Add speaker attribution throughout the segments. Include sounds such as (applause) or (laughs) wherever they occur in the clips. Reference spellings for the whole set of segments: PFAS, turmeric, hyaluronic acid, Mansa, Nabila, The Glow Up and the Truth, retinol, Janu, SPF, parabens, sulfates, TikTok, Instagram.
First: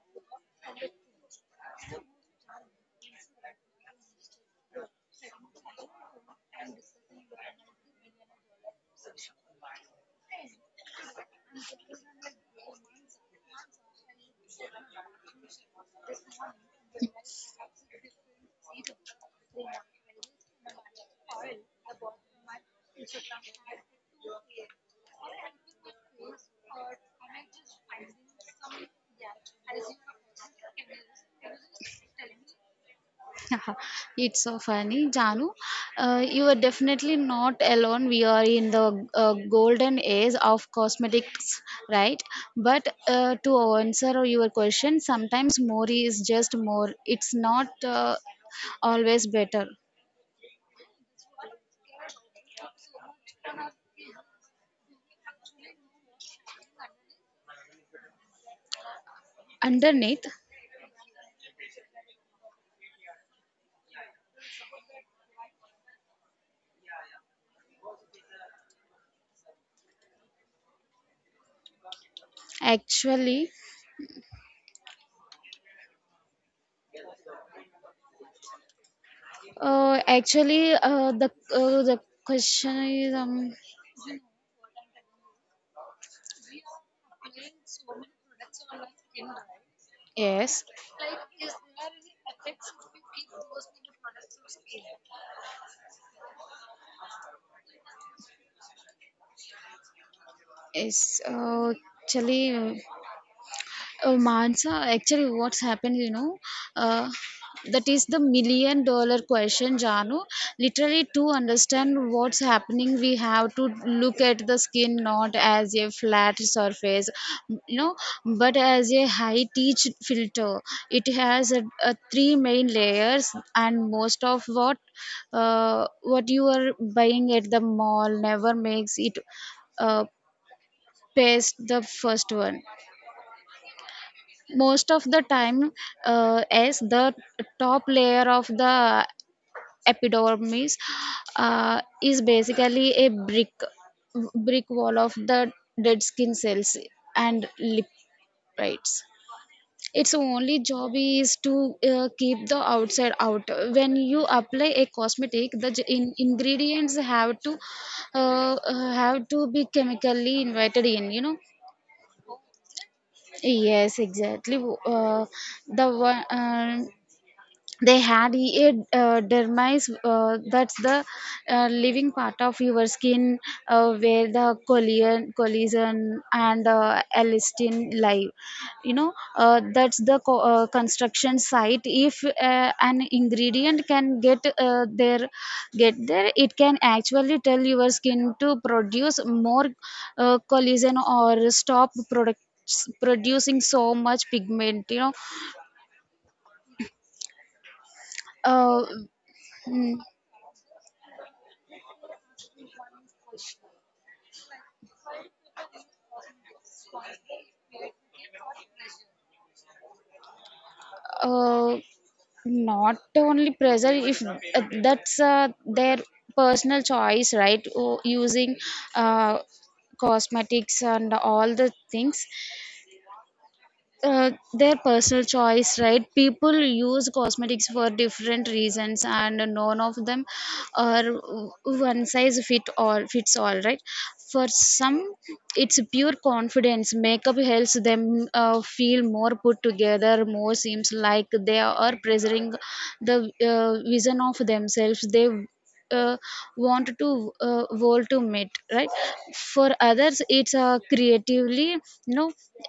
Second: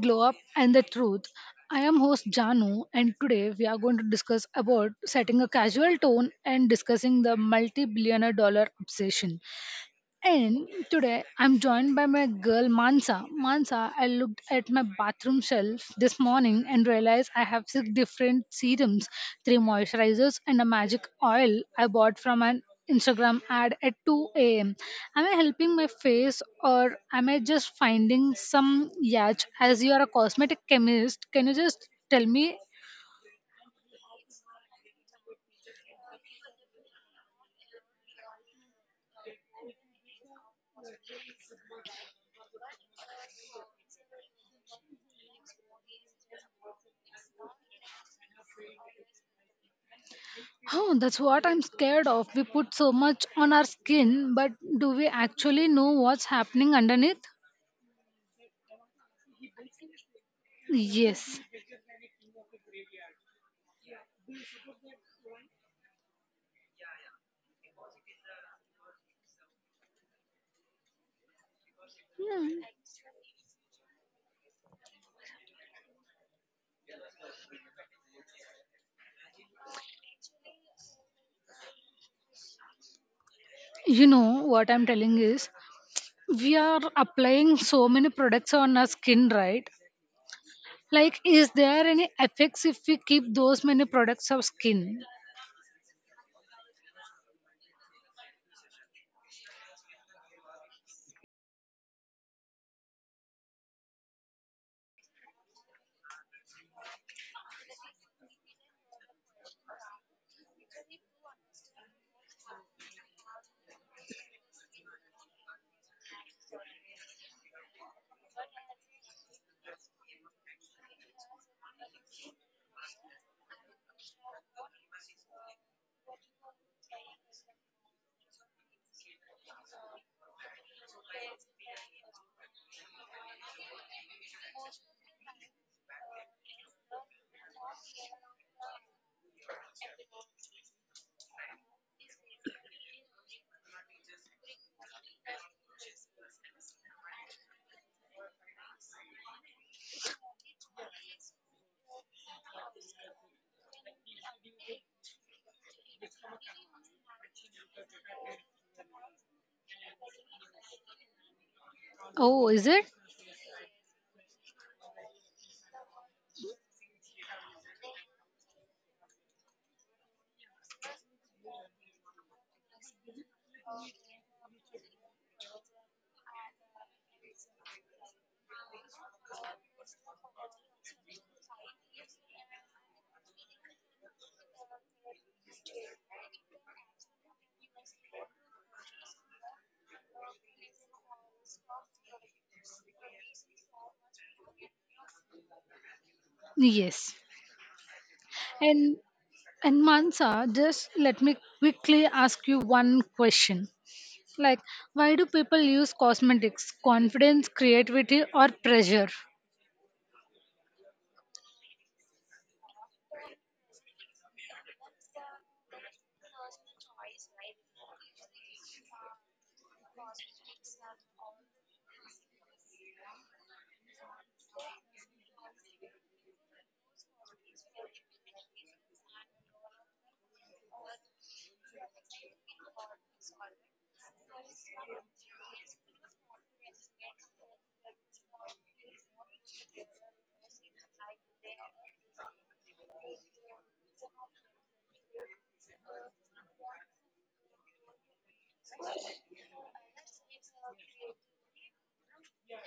Speaker 1: Glow Up and the Truth. I am host Janu and today we are going to discuss about setting a casual tone and discussing the multi-billionaire dollar obsession. And today I'm joined by my girl Mansa. Mansa, I looked at my bathroom shelf this morning and realized I have six different serums, three moisturizers, and a magic oil I bought from an Instagram ad at 2 a.m. Am I helping my face or am I just finding some yacht? As you are a cosmetic chemist, can you just tell me?
Speaker 2: It's so funny, Janu. You are definitely not alone. We are in the golden age of cosmetics, right? But to answer your question, sometimes more is just more. It's not always better.
Speaker 1: Oh, that's what I'm scared of. We put so much on our skin, but do we actually know what's happening underneath?
Speaker 2: Underneath,
Speaker 1: Yes. Hmm.
Speaker 2: actually, actually, the question is
Speaker 1: You know what I'm telling is, we are applying so many products on our skin, right?
Speaker 2: yes,
Speaker 1: Like, is there any effects if we keep those many products of skin?
Speaker 2: is actually. Oh, Mansa, actually, what's happened, uh, that is the million-dollar question, Janu. Literally, to understand what's happening, we have to look at the skin not as a flat surface, you know, but as a high teach filter. It has a three main layers, and most of what you are buying at the mall never makes it uh, past the first one most of the time, as the top layer of the epidermis is basically a brick wall of the dead skin cells and lipids. Its only job is to keep the outside out. When you apply a cosmetic, the ingredients have to be chemically invited in.
Speaker 1: Oh, is it?
Speaker 2: Yes, exactly. The one, they had a dermis, that's the living part of your skin, where the collision and elastin lie. That's the construction site. If an ingredient can get there, it can actually tell your skin to produce more collision or stop product producing so much pigment.
Speaker 1: Yes.
Speaker 2: uh,
Speaker 1: And and
Speaker 2: mm.
Speaker 1: Mansa, just let me quickly ask you one question. Like, why do people use cosmetics? Confidence, creativity, or pressure?
Speaker 2: uh, Not only pressure. If that's their personal choice, right? Using uh, cosmetics and all the things, their personal choice, right? People use cosmetics for different reasons, and none of them are one size fits all, right? For some, it's pure confidence. Makeup helps them feel more put together, more seems like they are preserving the vision of themselves they uh, want to, world to meet, right? For others, it's a creatively.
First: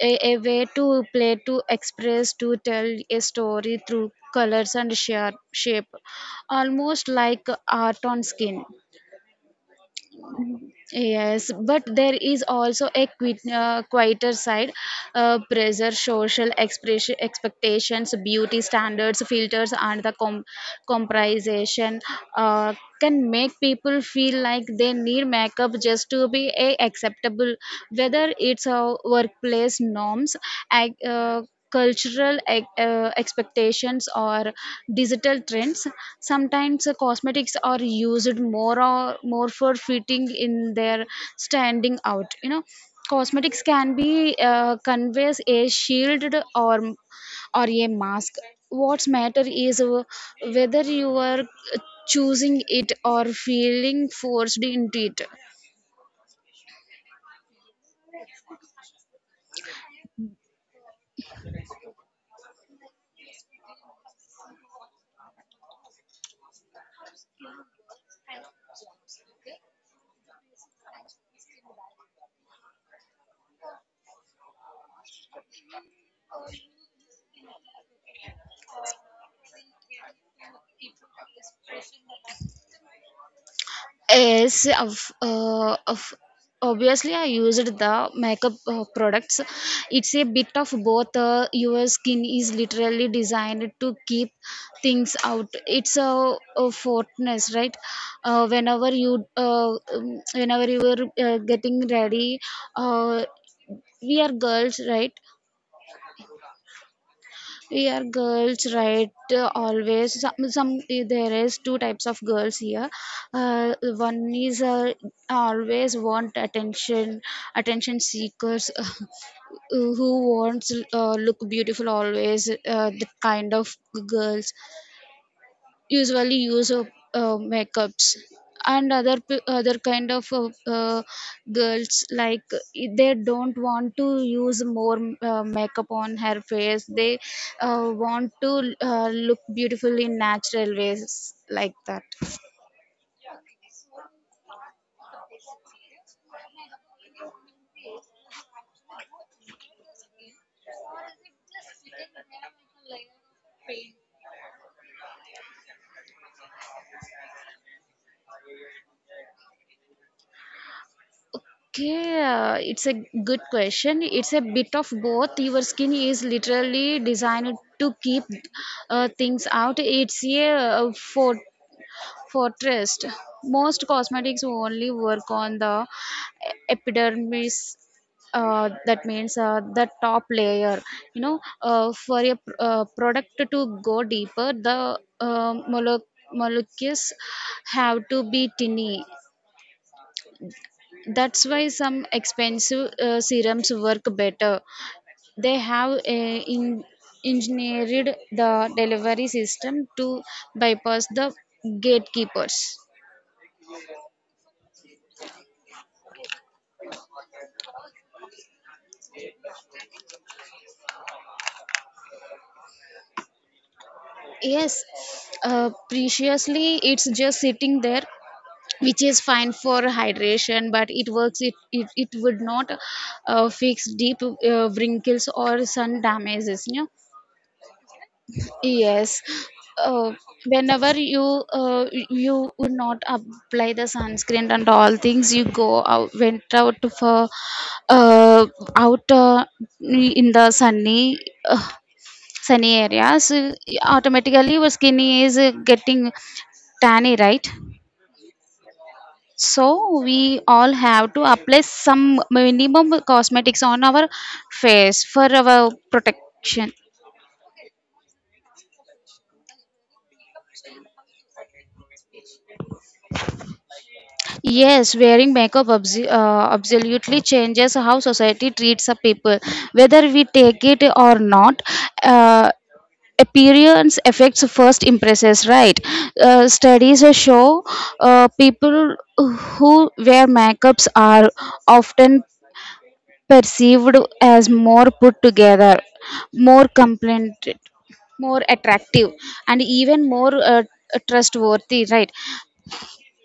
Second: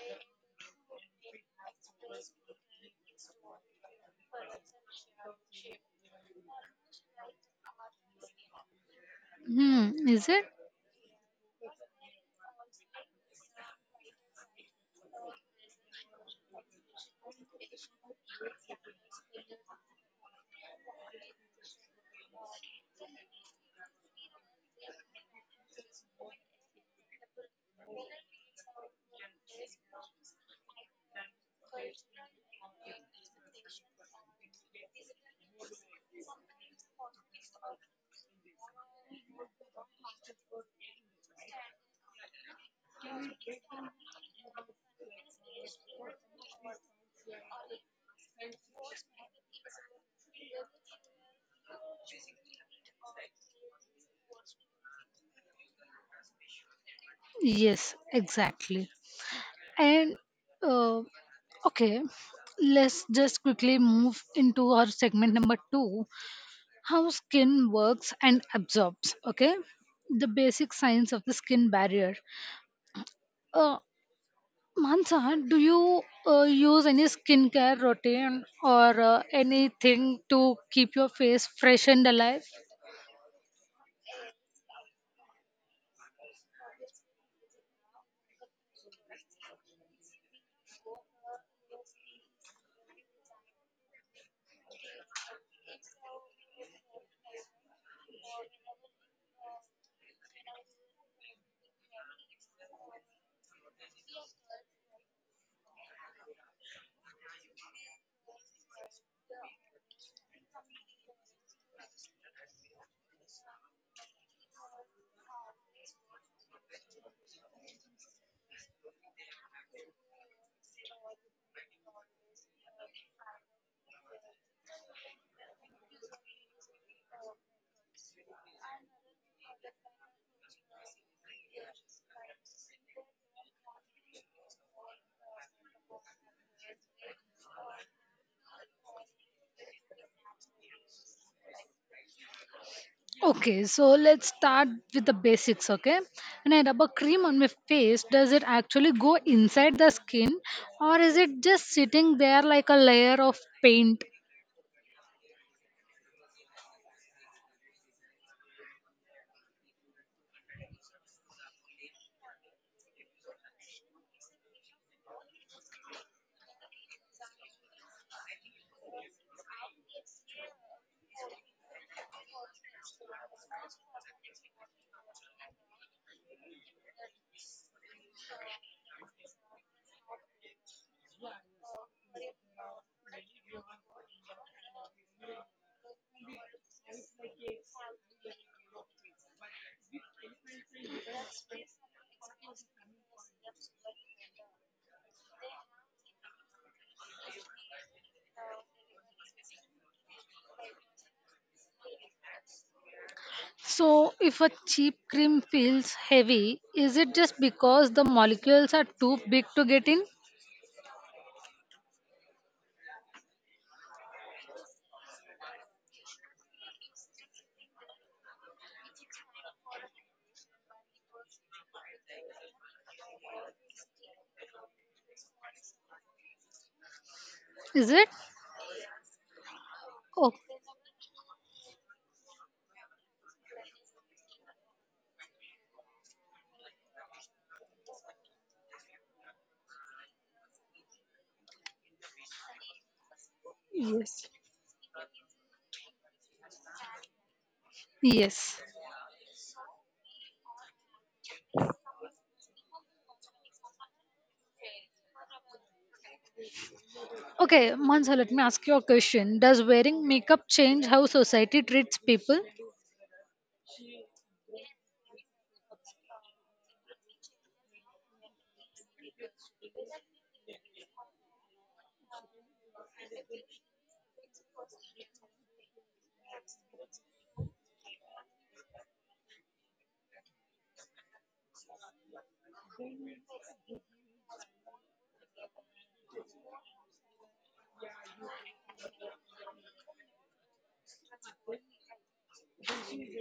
Speaker 2: a, way to play, to express, to tell a story through colors and shape, almost like art on skin.
Speaker 1: Hmm, is it?
Speaker 2: Yes, but there is also a quieter side. Pressure, social expression, expectations, beauty standards, filters, and the comparison uh, can make people feel like they need makeup just to be a acceptable. Whether it's workplace norms, ag- uh, cultural expectations, or digital trends, sometimes cosmetics are used more or more for fitting in their standing out. Cosmetics can be, conveys a shield, or or a mask. What's matter is whether you are choosing it or feeling forced into it.
Speaker 1: Yes, exactly. And uh, okay, let's just quickly move into our segment number two, how skin works and absorbs. Okay, the basic science of the skin barrier. uh, Mansa, do you use any skincare routine or anything to keep your face fresh and alive?
Speaker 2: Yes, of obviously I used the makeup products. It's a bit of both. Your skin is literally designed to keep things out. It's a fortness, right? Whenever you were getting ready, uh, we are girls, right? Here, girls, right? Always some, there is two types of girls here. One is, always want attention, attention seekers (laughs) who wants look beautiful always. The kind of girls usually use of makeups, and other other kind of girls like they don't want to use more makeup on her face. They want to look beautiful in natural ways, like that.
Speaker 1: Okay, so let's start with the basics. Okay, when I rub a cream on my face, does it actually go inside the skin, or is it just sitting there like a layer of paint?
Speaker 2: Okay, it's a good question. It's a bit of both. Your skin is literally designed to keep things out. It's a For trust, most cosmetics only work on the epidermis. That means the top layer. For a product to go deeper, the molecules have to be tiny. That's why some expensive serums work better. They have, engineered the delivery system to bypass the gatekeepers.
Speaker 1: So, if a cheap cream feels heavy, is it just because the molecules are too big to get in?
Speaker 2: Yes, preciously it's just sitting there, which is fine for hydration, but it works. It would not fix deep wrinkles or sun damages. Yeah?
Speaker 1: Is it?
Speaker 2: Yes. Uh,
Speaker 1: Oh,
Speaker 2: Whenever you would not apply the sunscreen and all things, you go out went out for uh, out in the uh, sunny areas,
Speaker 1: yes.
Speaker 2: automatically your skin is getting tanny, right?
Speaker 1: Yes.
Speaker 2: So we all have to apply some minimum cosmetics on our face for our protection.
Speaker 1: Okay, Mansa, let me ask you a question. Does wearing makeup change how society treats people?
Speaker 2: Yes, wearing makeup absolutely changes how society treats a people, whether we take it or not. Uh, Appearance affects first impressions, right? Studies show people who wear makeups are often perceived as more put together, more compliant, more attractive, and even more trustworthy, right?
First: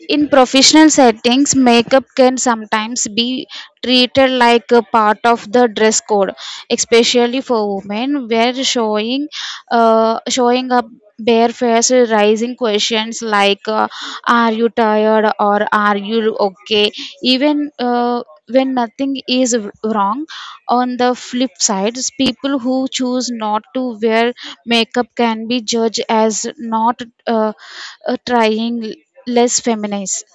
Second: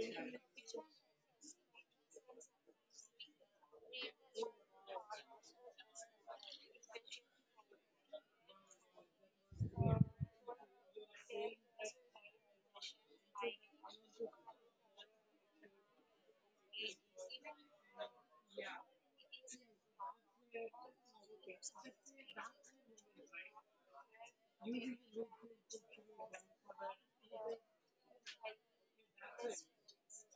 Speaker 2: In professional settings, makeup can sometimes be treated like a part of the dress code, especially for women, where showing up bare face, raising questions like "Are you tired?" or "Are you okay?" Even when nothing is wrong. On the flip side, people who choose not to wear makeup can be judged as not uh, trying, less feminist,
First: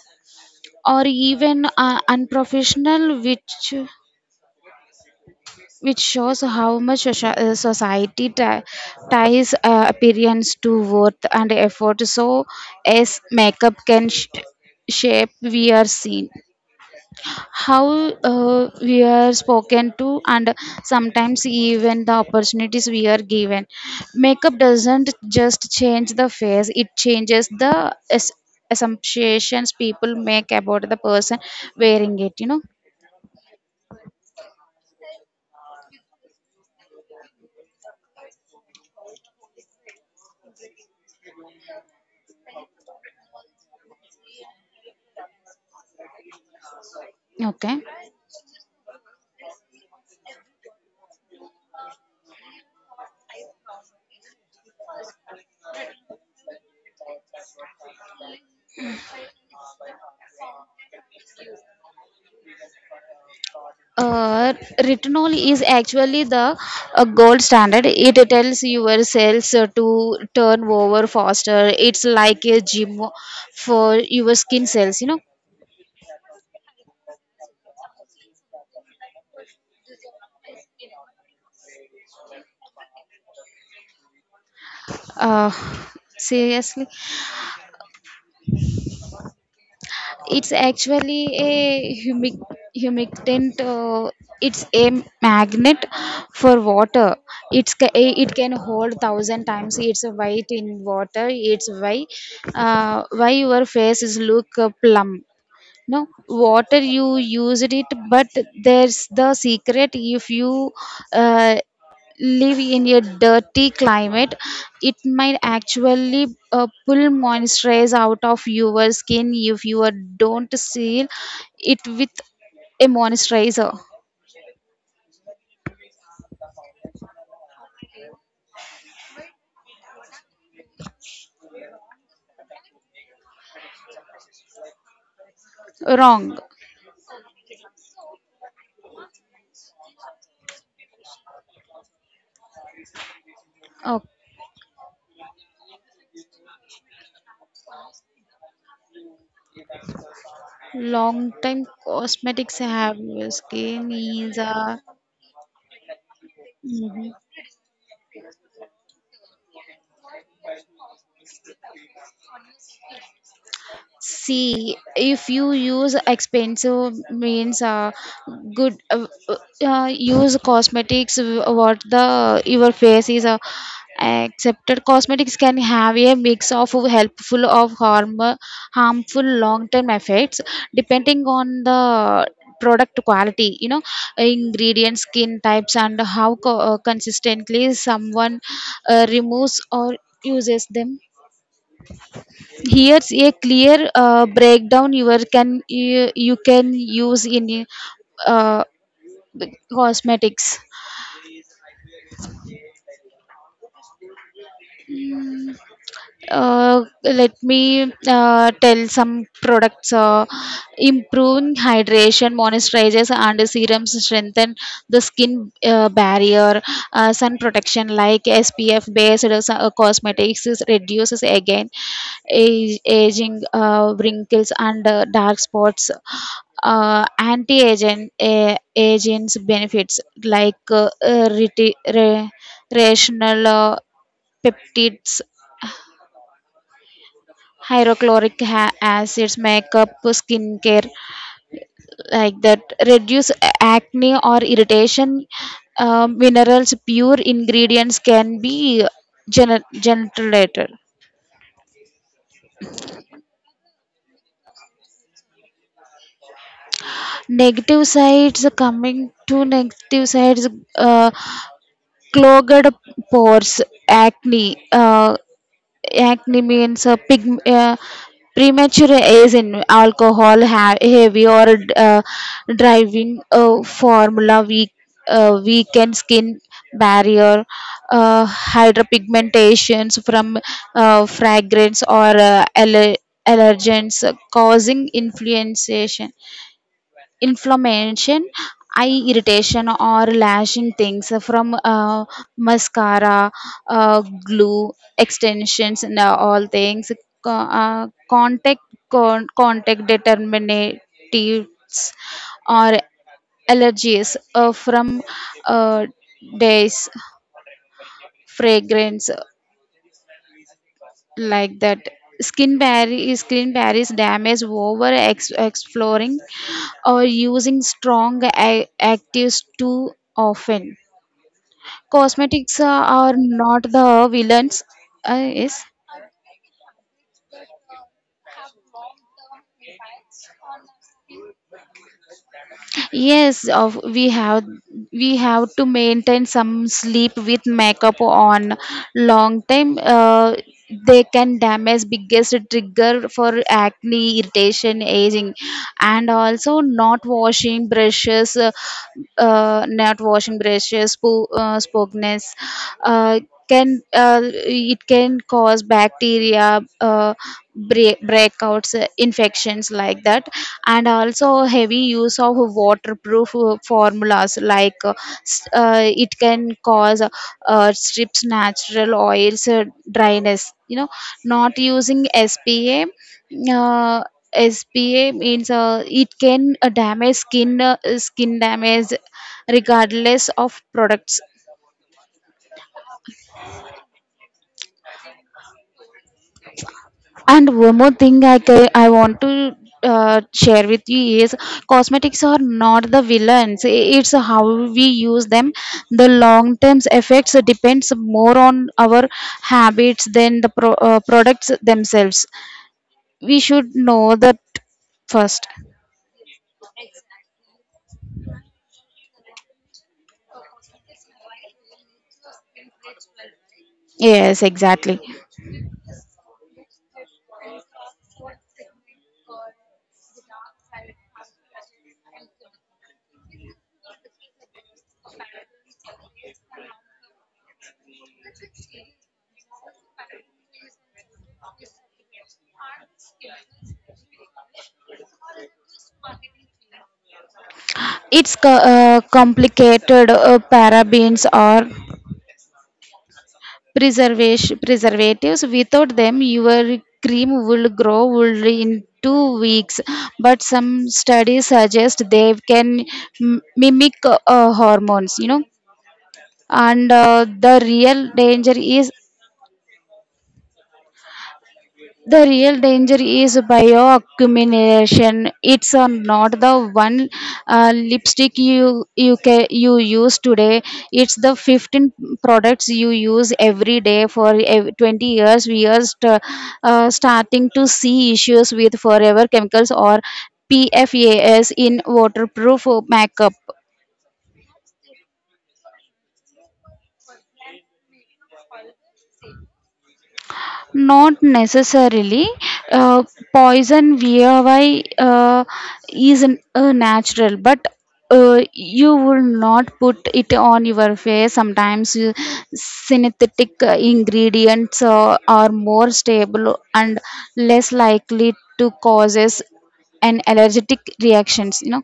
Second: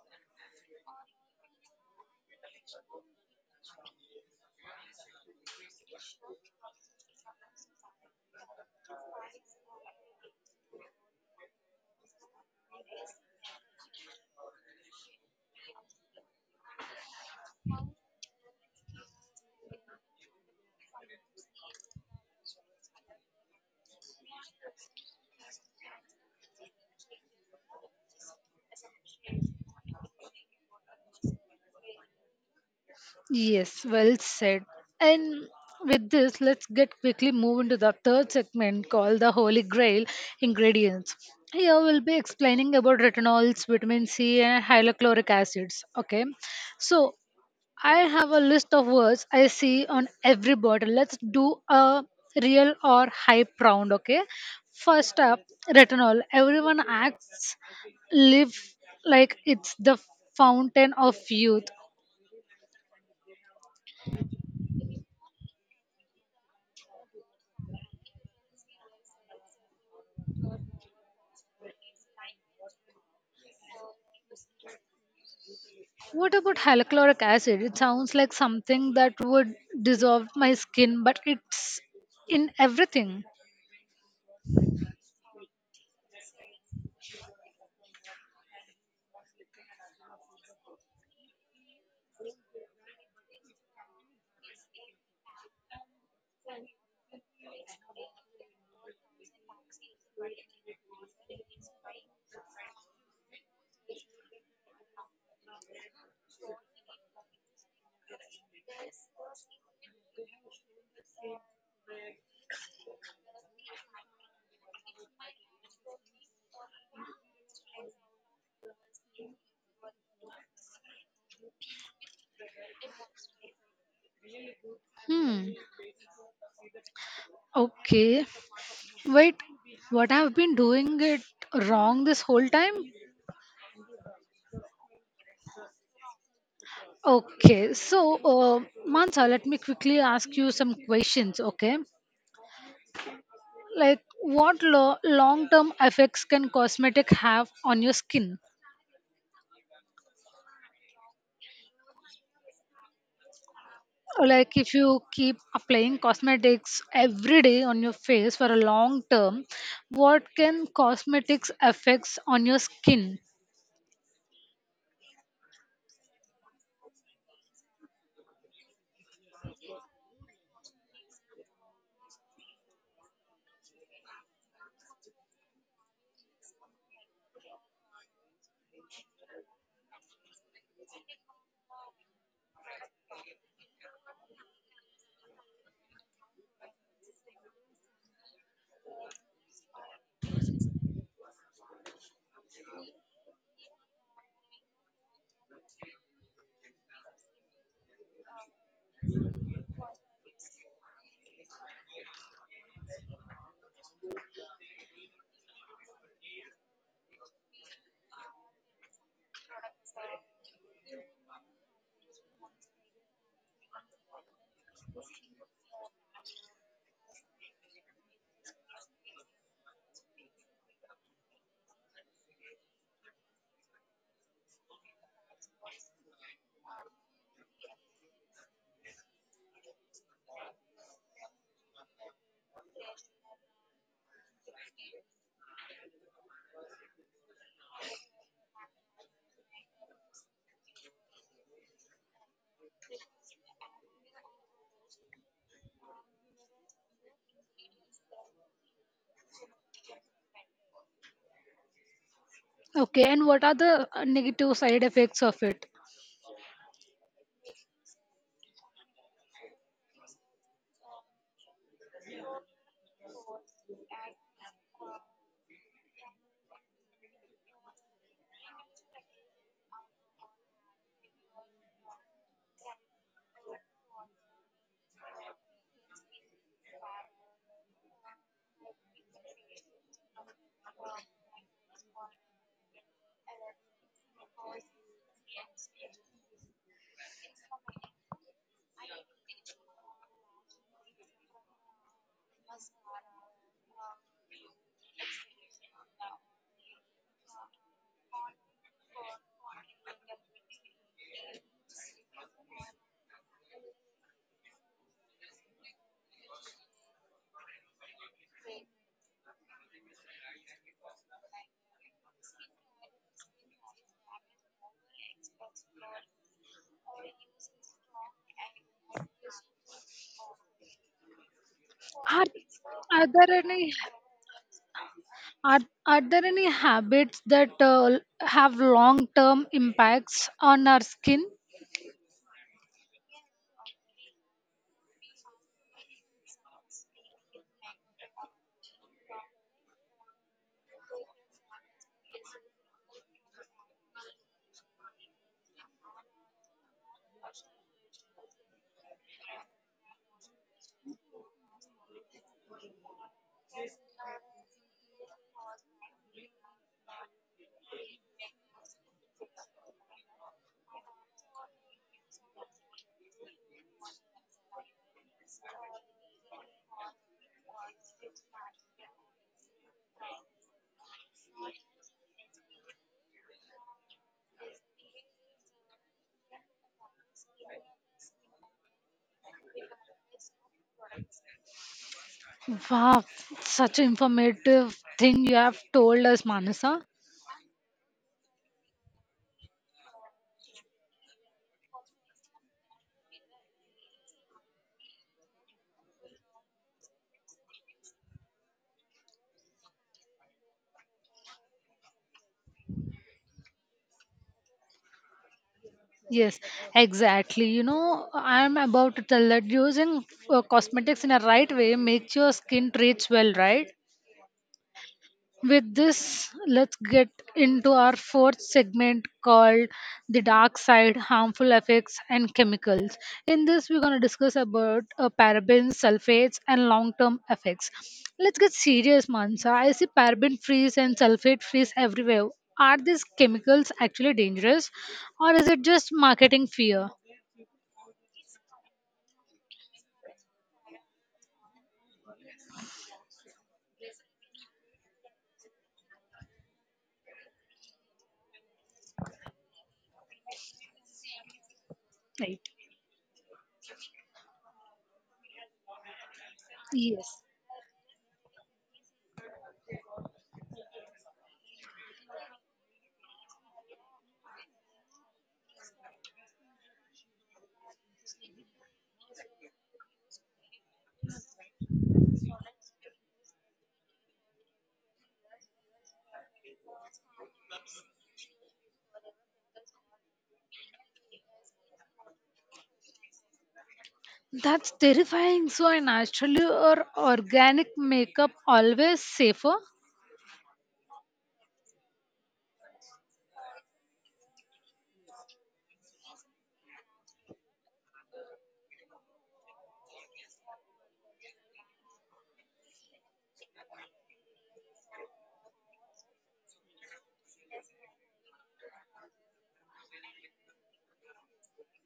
Speaker 2: or even unprofessional, which shows how much society ties appearance to worth and effort. So, as makeup can shape we are seen, how we are spoken to, and sometimes even the opportunities we are given. Makeup doesn't just change the face, it changes the assumptions people make about the person wearing it.
Speaker 1: Yes, well said. And with this, let's get quickly move into the third segment called the Holy Grail ingredients. Here we'll be explaining about retinols, vitamin C, and hyaluronic acids. Okay, so
Speaker 2: Okay.
Speaker 1: I have a list of words I see on every bottle. Let's do a real or hype round, okay? First up, retinol. Everyone acts live like it's the fountain of youth.
Speaker 2: uh, Retinol is actually the gold standard. It tells your cells to turn over faster. It's like a gym for your skin cells,
Speaker 1: What about hyaluronic acid? It sounds like something that would dissolve my skin, but it's in everything.
Speaker 2: uh, Seriously, it's actually a humic humectant. It's a magnet for water. It can hold thousand times its weight in water. It's why your face is look plump. No water you used it. But there's the secret: if you uh, live in a dirty climate, it might actually pull moisture out of your skin if you don't seal it with a moisturizer.
Speaker 1: Hmm. Okay. Wait, what I've been doing it wrong this whole time?
Speaker 2: Wrong.
Speaker 1: Okay. So, Mansa, let me quickly ask you some questions, okay? Like,
Speaker 2: Oh,
Speaker 1: what long term effects can cosmetic have on your skin?
Speaker 2: long time cosmetics have your skin
Speaker 1: Or
Speaker 2: is
Speaker 1: like if
Speaker 2: a.
Speaker 1: you keep applying cosmetics
Speaker 2: Mhm.
Speaker 1: every day on your face for a long term, what can cosmetics effects on your skin?
Speaker 2: See, if you use expensive means, good use cosmetics. What the your face is accepted. Cosmetics can have a mix of helpful of harmful long-term effects depending on the product quality. You know, ingredients, skin types, and how consistently someone removes or uses them. Here's a clear breakdown. You can use in uh, cosmetics. Let me tell some products: improving hydration, moisturizers, and serums strengthen the skin barrier; sun protection like SPF based cosmetics reduces again aging wrinkles and dark spots; anti-aging agents benefits like rational peptides, hydrochloric acids, makeup, skincare, like that, reduce acne or irritation. Minerals, pure ingredients can be generated.
Speaker 1: Okay, and what are the negative side effects of it?
Speaker 2: Negative sides, coming to negative sides: uh, clogged pores, acne; uh, acne means premature age in alcohol; heavy or driving formula; weakened skin barrier; hydropigmentations from fragrance or allergens causing influenza inflammation; eye irritation or lashing things from mascara, glue, extensions, and all things; contact contact determinatives or allergies from uh, days fragrance, like that; skin barriers damage over exploring or using strong actives too often.
Speaker 1: are,
Speaker 2: Cosmetics
Speaker 1: are
Speaker 2: are
Speaker 1: there
Speaker 2: not
Speaker 1: any,
Speaker 2: the villains.
Speaker 1: are,
Speaker 2: Yes.
Speaker 1: are there any habits that have long term impacts on our skin?
Speaker 2: Yes, of we have to maintain. Some sleep with makeup on long time, they can damage, biggest trigger for acne, irritation, aging. And also not washing brushes, spokeness, uh, can it can cause bacteria, breakouts, infections, like that. And also heavy use of waterproof formulas like, it can cause strips natural oils, dryness, not using spa, uh, means it can damage skin skin damage regardless of products.
Speaker 1: Wow, such informative thing you have told us, Manasa.
Speaker 2: And one more thing I want to share with you is, cosmetics are not the villains. It's how we use them. The long term effects depends more on our habits than the products themselves. We should know that first.
Speaker 1: Yes, exactly. You know, I'm about to tell that using cosmetics in a right way makes your skin treats well, right?
Speaker 2: Yes, exactly.
Speaker 1: With this, let's get into our fourth segment called the dark side, harmful effects, and chemicals. In this, we're going to discuss about parabens, sulfates, and long-term effects. Let's get serious, Mansa. I see paraben freeze and sulfate freeze everywhere. Are these chemicals actually dangerous, or is it just marketing fear?
Speaker 2: It's complicated. Parabens are preservation preservatives. Without them your cream will grow would in 2 weeks. But some studies suggest they
Speaker 1: Right.
Speaker 2: can mimic hormones, and
Speaker 1: Yes.
Speaker 2: the real danger is bioaccumulation. It's not the one lipstick you use today. It's the 15 products you use every day for 20 years. We are starting to see issues with forever chemicals or PFAS in waterproof makeup.
Speaker 1: That's terrifying. So, a natural or organic makeup always safer?
Speaker 2: Not necessarily. uh, Poison VOY is natural, but you will not put it on your face sometimes. You, synthetic ingredients are more stable and less likely to causes an allergic reactions,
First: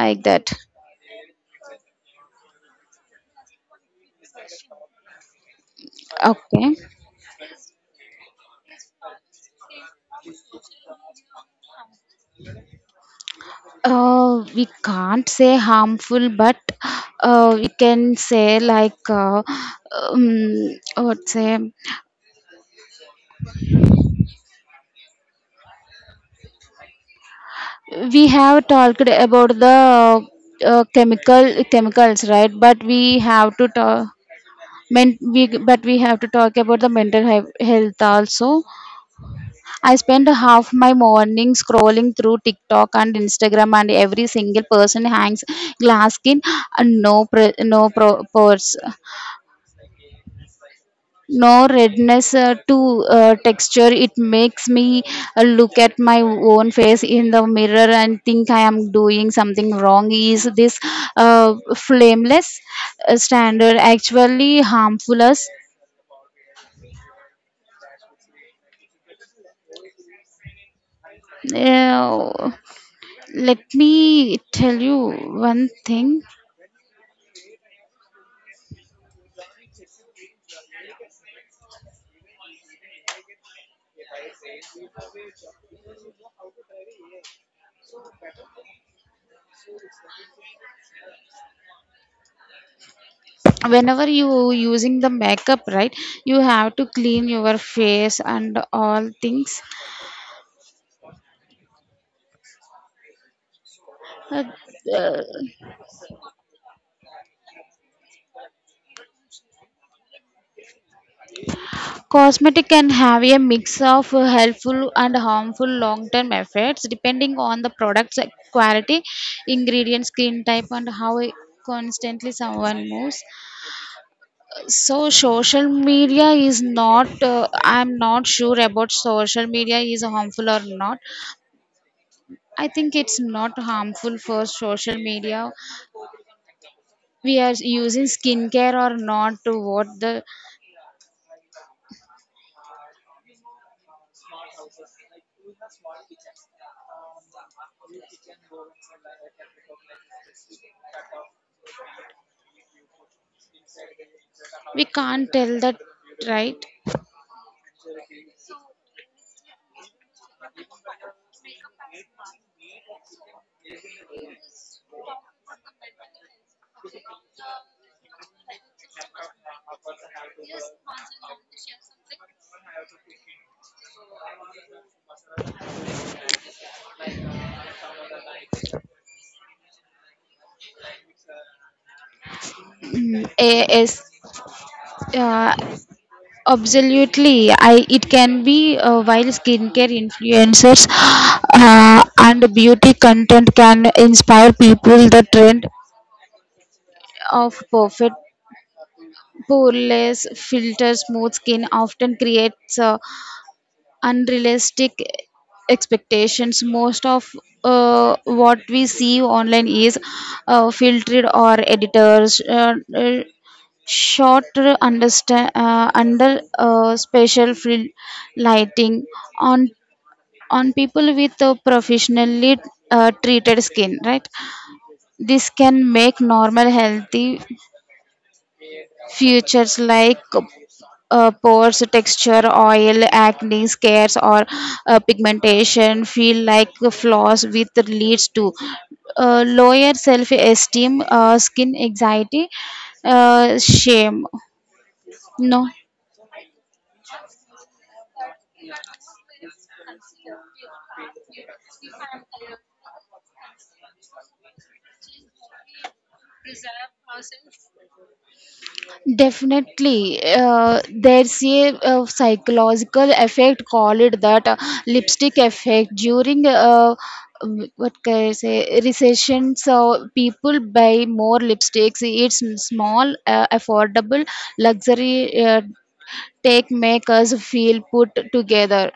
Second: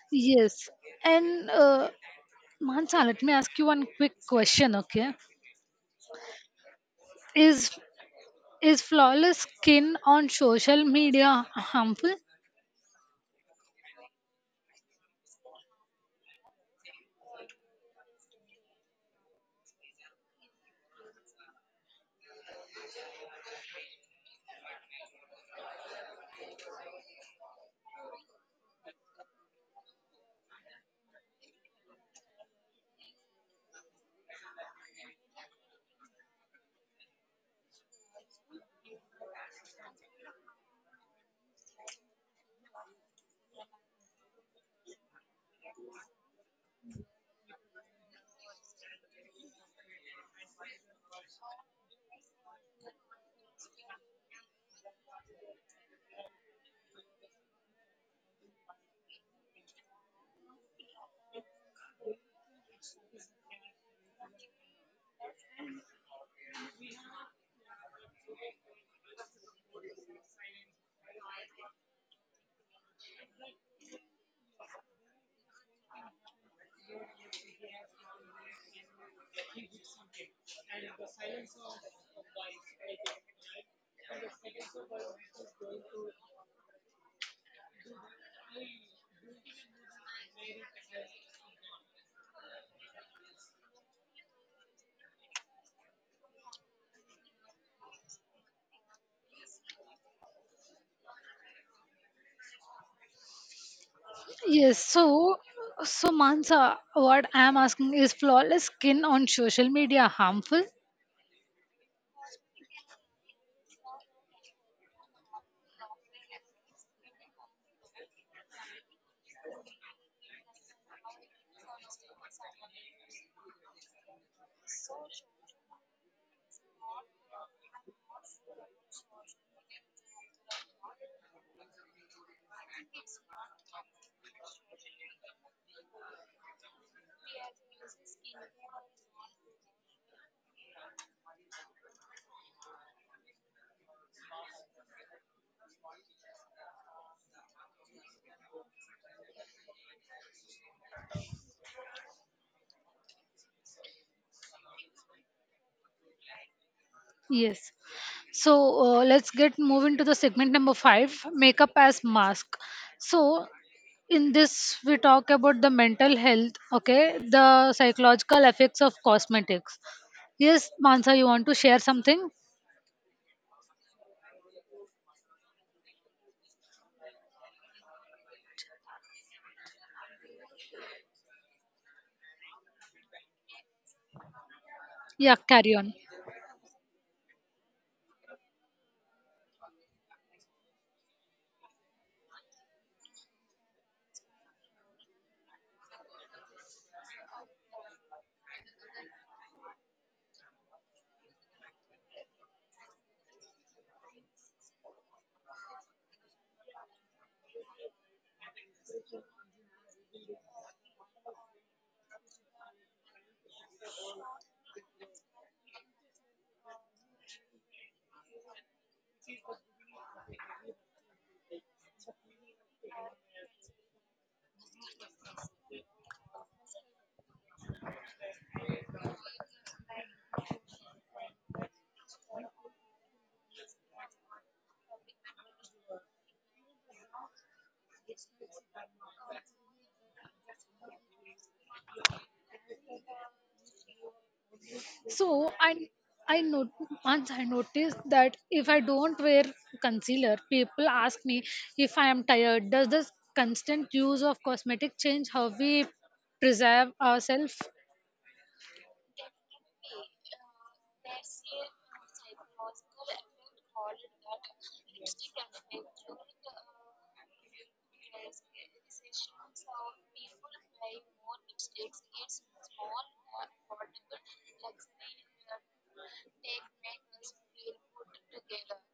Speaker 2: like that.
Speaker 1: Yes. And Mansa, let me ask you one quick question. Okay.
Speaker 2: Okay,
Speaker 1: Is is flawless skin on social media harmful?
Speaker 2: we can't say harmful, but we can say like what say, we have talked about the chemicals, right? But we have to talk. Men, we, but we have to talk about the mental health also. I spend half my morning scrolling through TikTok and Instagram, and every single person hangs glass skin and no pores. No redness, to texture, it makes me look at my own face in the mirror and think I am doing something wrong. Is this flameless standard actually harmful us? Uh, Let me tell you one thing, whenever you using the makeup, right, you have to clean your face and all things. uh,
Speaker 1: Yes.
Speaker 2: uh,
Speaker 1: So, so Mansa, what I am asking is flawless skin on social media harmful?
Speaker 2: Cosmetic can have a mix of helpful and harmful long-term effects depending on the product's quality, ingredient, skin type, and how constantly someone moves. So social media is not. I'm not sure about social media is harmful or not. I think it's not harmful for social media. We are using skincare or not to what the, we can't tell that, right.
Speaker 1: Yes. So let's get move into the segment number five, makeup as mask. So in this we talk about the mental health. Okay, the psychological effects of cosmetics. Yes, Mansa, you want to share something?
Speaker 2: Yes,
Speaker 1: Yeah,
Speaker 2: uh,
Speaker 1: carry on.
Speaker 2: absolutely. I it can be, while skincare influencers and beauty content can inspire people. The trend of perfect, poreless, filter, smooth skin often creates unrealistic expectations. Most of what we see online is filtered or editors, short understand under special lighting on on people with professionally treated skin, right? This can make normal, healthy features like pores, texture, oil, acne, scars, or pigmentation feel like flaws, which leads to lower self-esteem, skin anxiety, shame.
Speaker 1: So
Speaker 2: No.
Speaker 1: I I not, once I noticed that if I don't wear concealer, people ask me if I am tired. Does this constant use of cosmetic change how we preserve ourselves?
Speaker 2: Definitely, there's a, psychological effect. Call it that lipstick effect during what can I say, recession. So people buy more lipsticks. It's small, affordable, luxury, take make us feel put together.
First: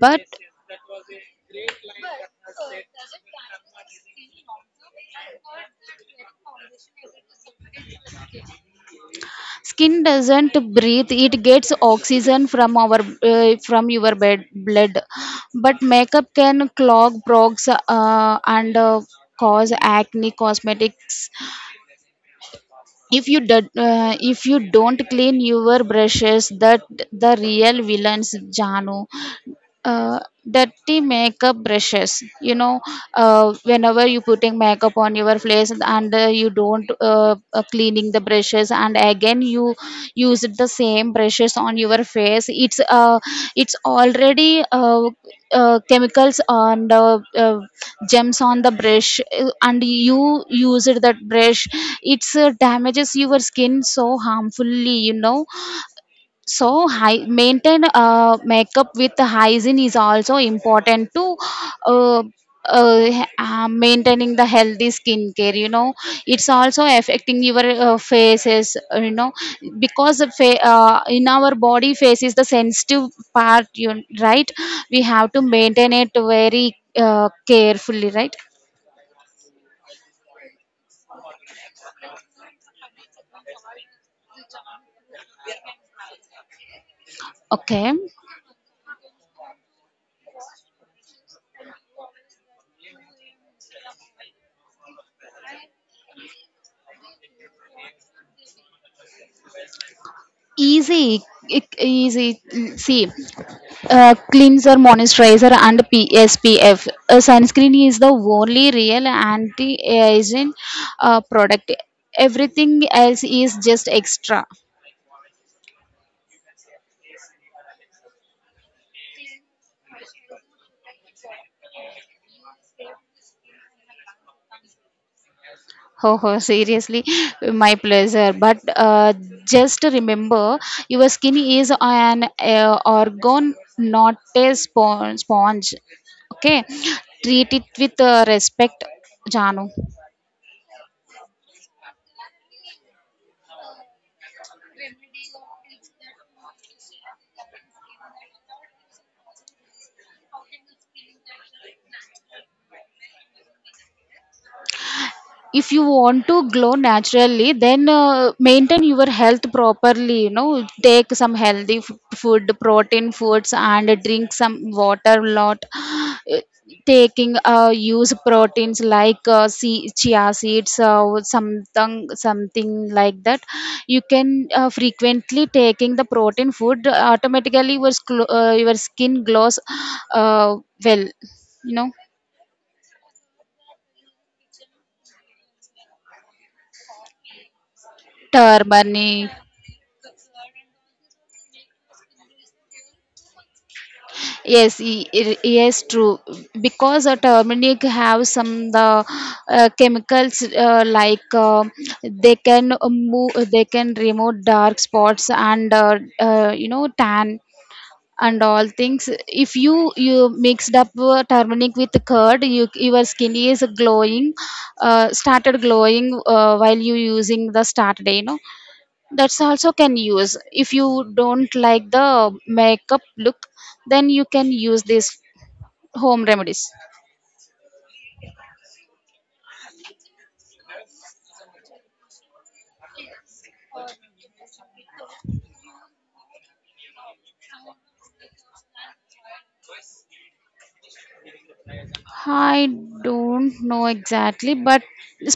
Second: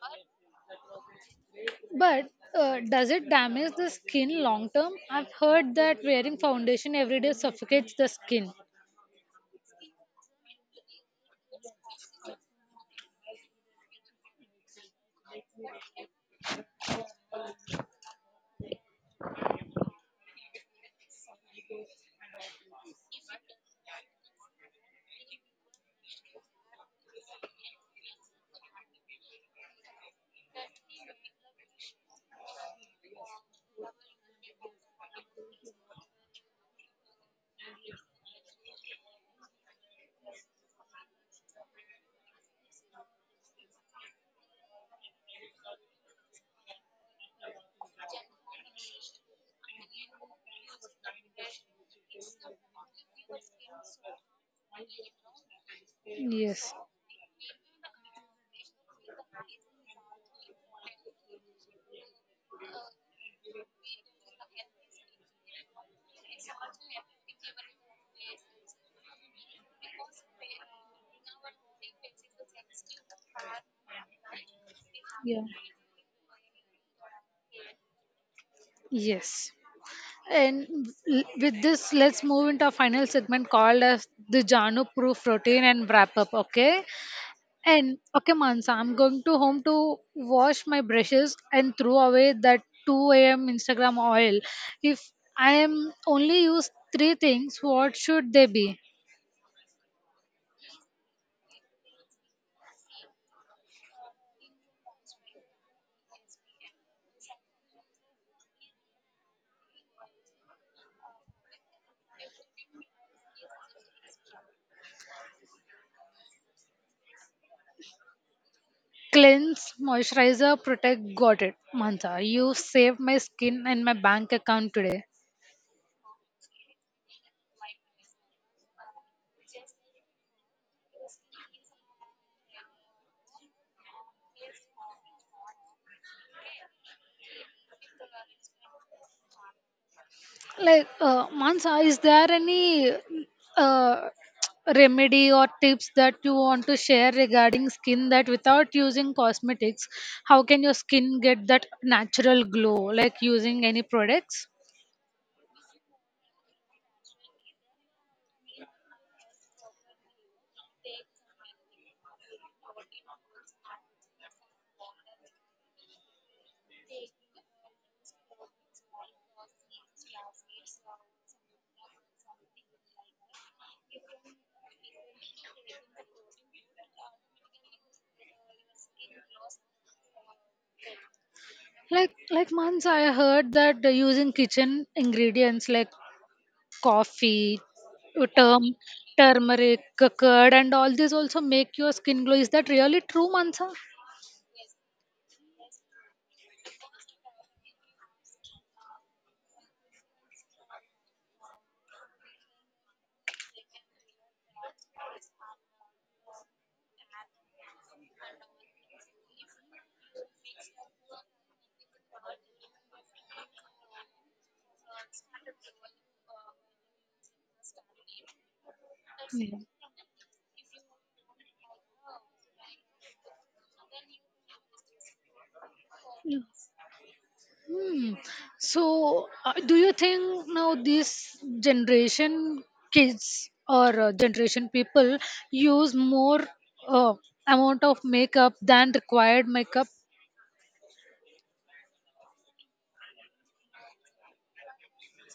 Speaker 2: But
Speaker 1: But does it damage the skin long term? I've heard that wearing foundation every day suffocates the skin.
Speaker 2: skin doesn't breathe; it gets oxygen from our, from your bed, blood. But makeup can clog pores, and cause acne, cosmetics. If you do, if you don't clean your brushes, that the real villains, janu. uh, Dirty makeup brushes, whenever you putting makeup on your face and you don't, cleaning the brushes, and again you use the same brushes on your face. It's it's already, chemicals on the, gems on the brush, and you used that brush. It's damages your skin so harmfully, you know.
Speaker 1: Yes.
Speaker 2: So high maintain makeup with hygiene is also important to uh, maintaining the healthy skincare, you know. It's also affecting your faces, you know, because the in our body face is the sensitive part, you, right? We have to maintain it very carefully, right?
Speaker 1: Yes. And with this, let's move into our final segment called as the Janu proof routine and wrap up. Okay.
Speaker 2: Okay.
Speaker 1: And okay, Mansa, I'm going to home to wash my brushes and throw away that 2 a.m. Instagram oil. If I am only use three things, what should they be?
Speaker 2: Easy. Easy. See, cleanser, moisturizer, and SPF. Sunscreen is the only real anti-aging product. Everything else is just extra. (laughs)
Speaker 1: Cleanse, moisturizer, protect, got it. Mansa, you saved my skin and my bank account today.
Speaker 2: Oh, oh, seriously, my pleasure. But just remember, your skin is an organ, not a sponge. Okay, treat it with respect, Janu.
Speaker 1: Like Mansa, is there any uh, remedy or tips that you want to share regarding skin, that without using cosmetics, how can your skin get that natural glow, like using any products?
Speaker 2: If you want to glow naturally, then maintain your health properly, you know. Take some healthy food, protein foods, and drink some water, lot. Uh, Taking, use proteins like, sea, chia seeds or something, something like that. You can frequently taking the protein food, automatically your, your skin glows, uh, well, you know.
Speaker 1: Like Mansa, I heard that using kitchen ingredients like coffee, term,
Speaker 2: Turmeric.
Speaker 1: turmeric, curd, and all these also make your skin glow. Is that really true, Mansa?
Speaker 2: Yes, yes, true. Because a turmeric have some the chemicals like, they can move, they can remove dark spots and, you know, tan and all things. If you you mixed up turmeric with curd, you, your skin is glowing, started glowing while you using the start day. You know that's
Speaker 1: Mm.
Speaker 2: also can use if you don't like the makeup look, then you can use these home
Speaker 1: Yeah.
Speaker 2: remedies.
Speaker 1: Hmm. So, do you think now this generation kids or generation people use more uh, amount of makeup than required makeup?
Speaker 2: I don't know exactly, but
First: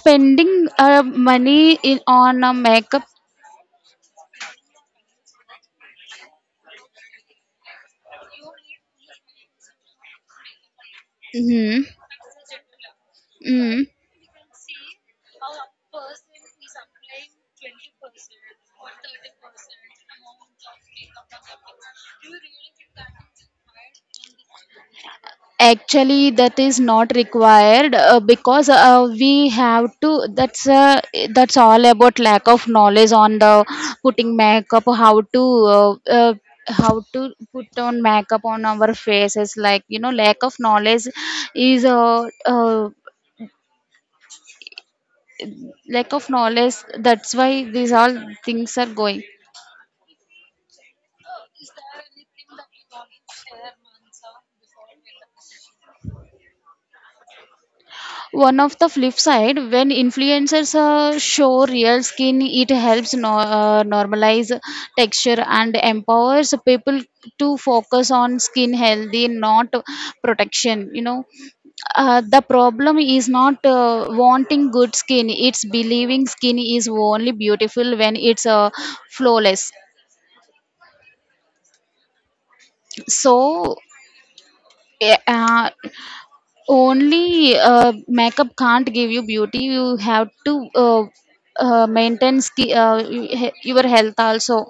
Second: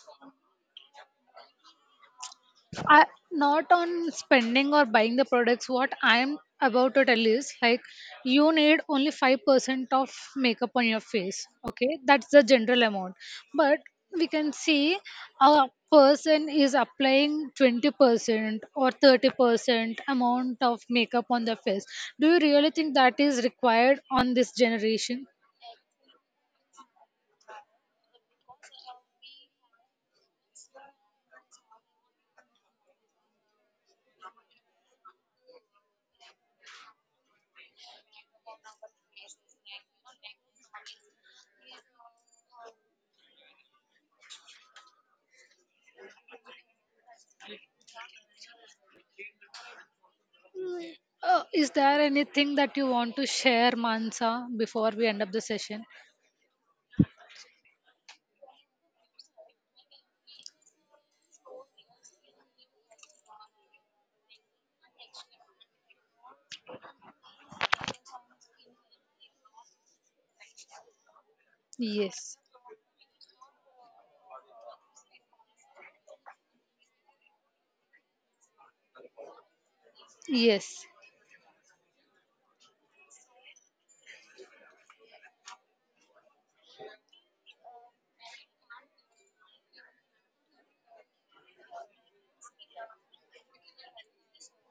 Speaker 2: spending money in on a makeup.
Speaker 1: I, not on spending or buying the products. What I'm about to tell is like you need only 5% of makeup on your face.
Speaker 2: Mm-hmm.
Speaker 1: Okay, that's the general amount. But
Speaker 2: Mm-hmm.
Speaker 1: we can see a person is applying 20% or 30% amount of makeup on their face. Do you really think that is required on this generation?
Speaker 2: Actually, that is not required, because we have to. That's all about lack of knowledge on the putting makeup, how to, uh, uh, how to put on makeup on our faces. Like you know, lack of knowledge is, lack of knowledge. That's why these all things are going.
Speaker 1: Mm. Is there anything that you want to share, Mansa, before we end up the session?
Speaker 2: One of the flip side, when influencers show real skin, it helps no, normalize texture and empowers people to focus on skin healthy, not protection, you know.
Speaker 1: Yes,
Speaker 2: The problem is not wanting good skin, it's believing skin is only beautiful when it's flawless.
Speaker 1: yes.
Speaker 2: So, eh, uh, only makeup can't give you beauty. You have to maintain your health also.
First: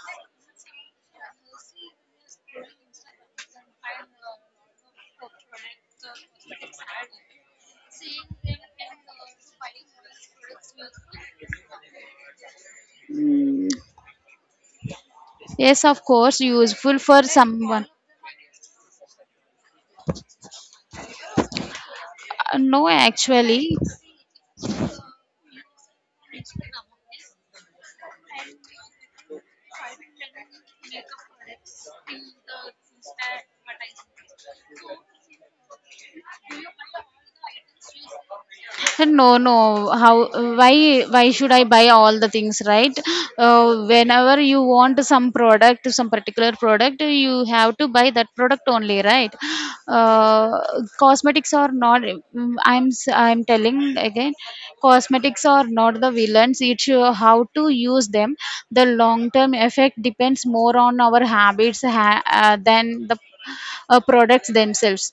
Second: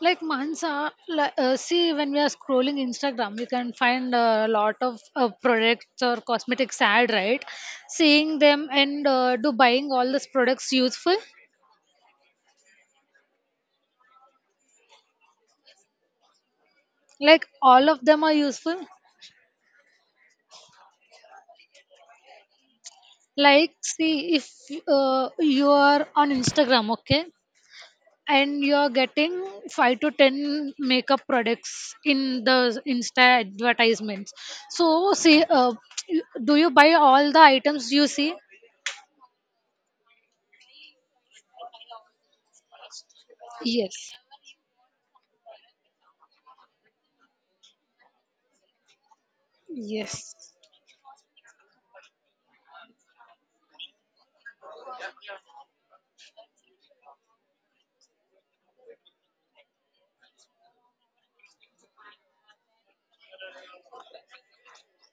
Speaker 1: Like Mansa, like, see when we are scrolling Instagram, we can find a lot of products or cosmetics ad, right? Seeing them and do buying all these products useful?
Speaker 2: Mm, yes, of course, useful for
Speaker 1: Like
Speaker 2: someone.
Speaker 1: all of them are useful.
Speaker 2: No,
Speaker 1: Like
Speaker 2: actually.
Speaker 1: see if you are on Instagram, okay, and you are getting five to ten makeup products in the Insta advertisements. So see, (tsk) do you buy all the items you see?
Speaker 2: (laughs) No, no. How, why why should I buy all the things, right? uh,
Speaker 1: Yes,
Speaker 2: Whenever you want some product, some particular product, you have to buy that product only, right?
Speaker 1: yes,
Speaker 2: uh, Cosmetics are not, mm, I'm telling again, cosmetics are not the villains. It's how to use them. The long term effect depends more on our habits, than the products themselves.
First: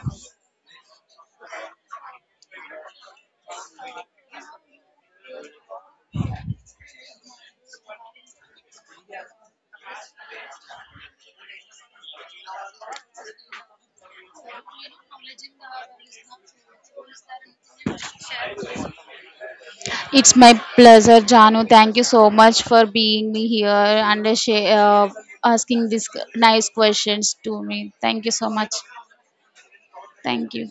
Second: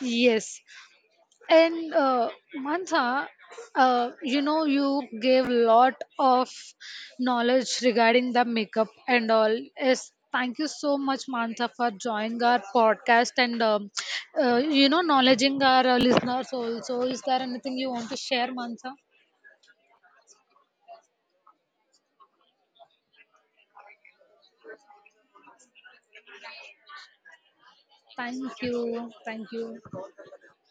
Speaker 1: yes. And Mantha, you know, you gave lot of knowledge regarding the makeup and all. Yes, thank you so much, Mantha, for joining our podcast and you know, knowledging our listeners also. Is there anything you want to share, Mantha?
Speaker 2: It's my pleasure, Janu. Thank you so much for being me here and, asking these nice questions to me. Thank you so
Speaker 1: Thank
Speaker 2: much.
Speaker 1: you, thank you.
Speaker 2: Thank you.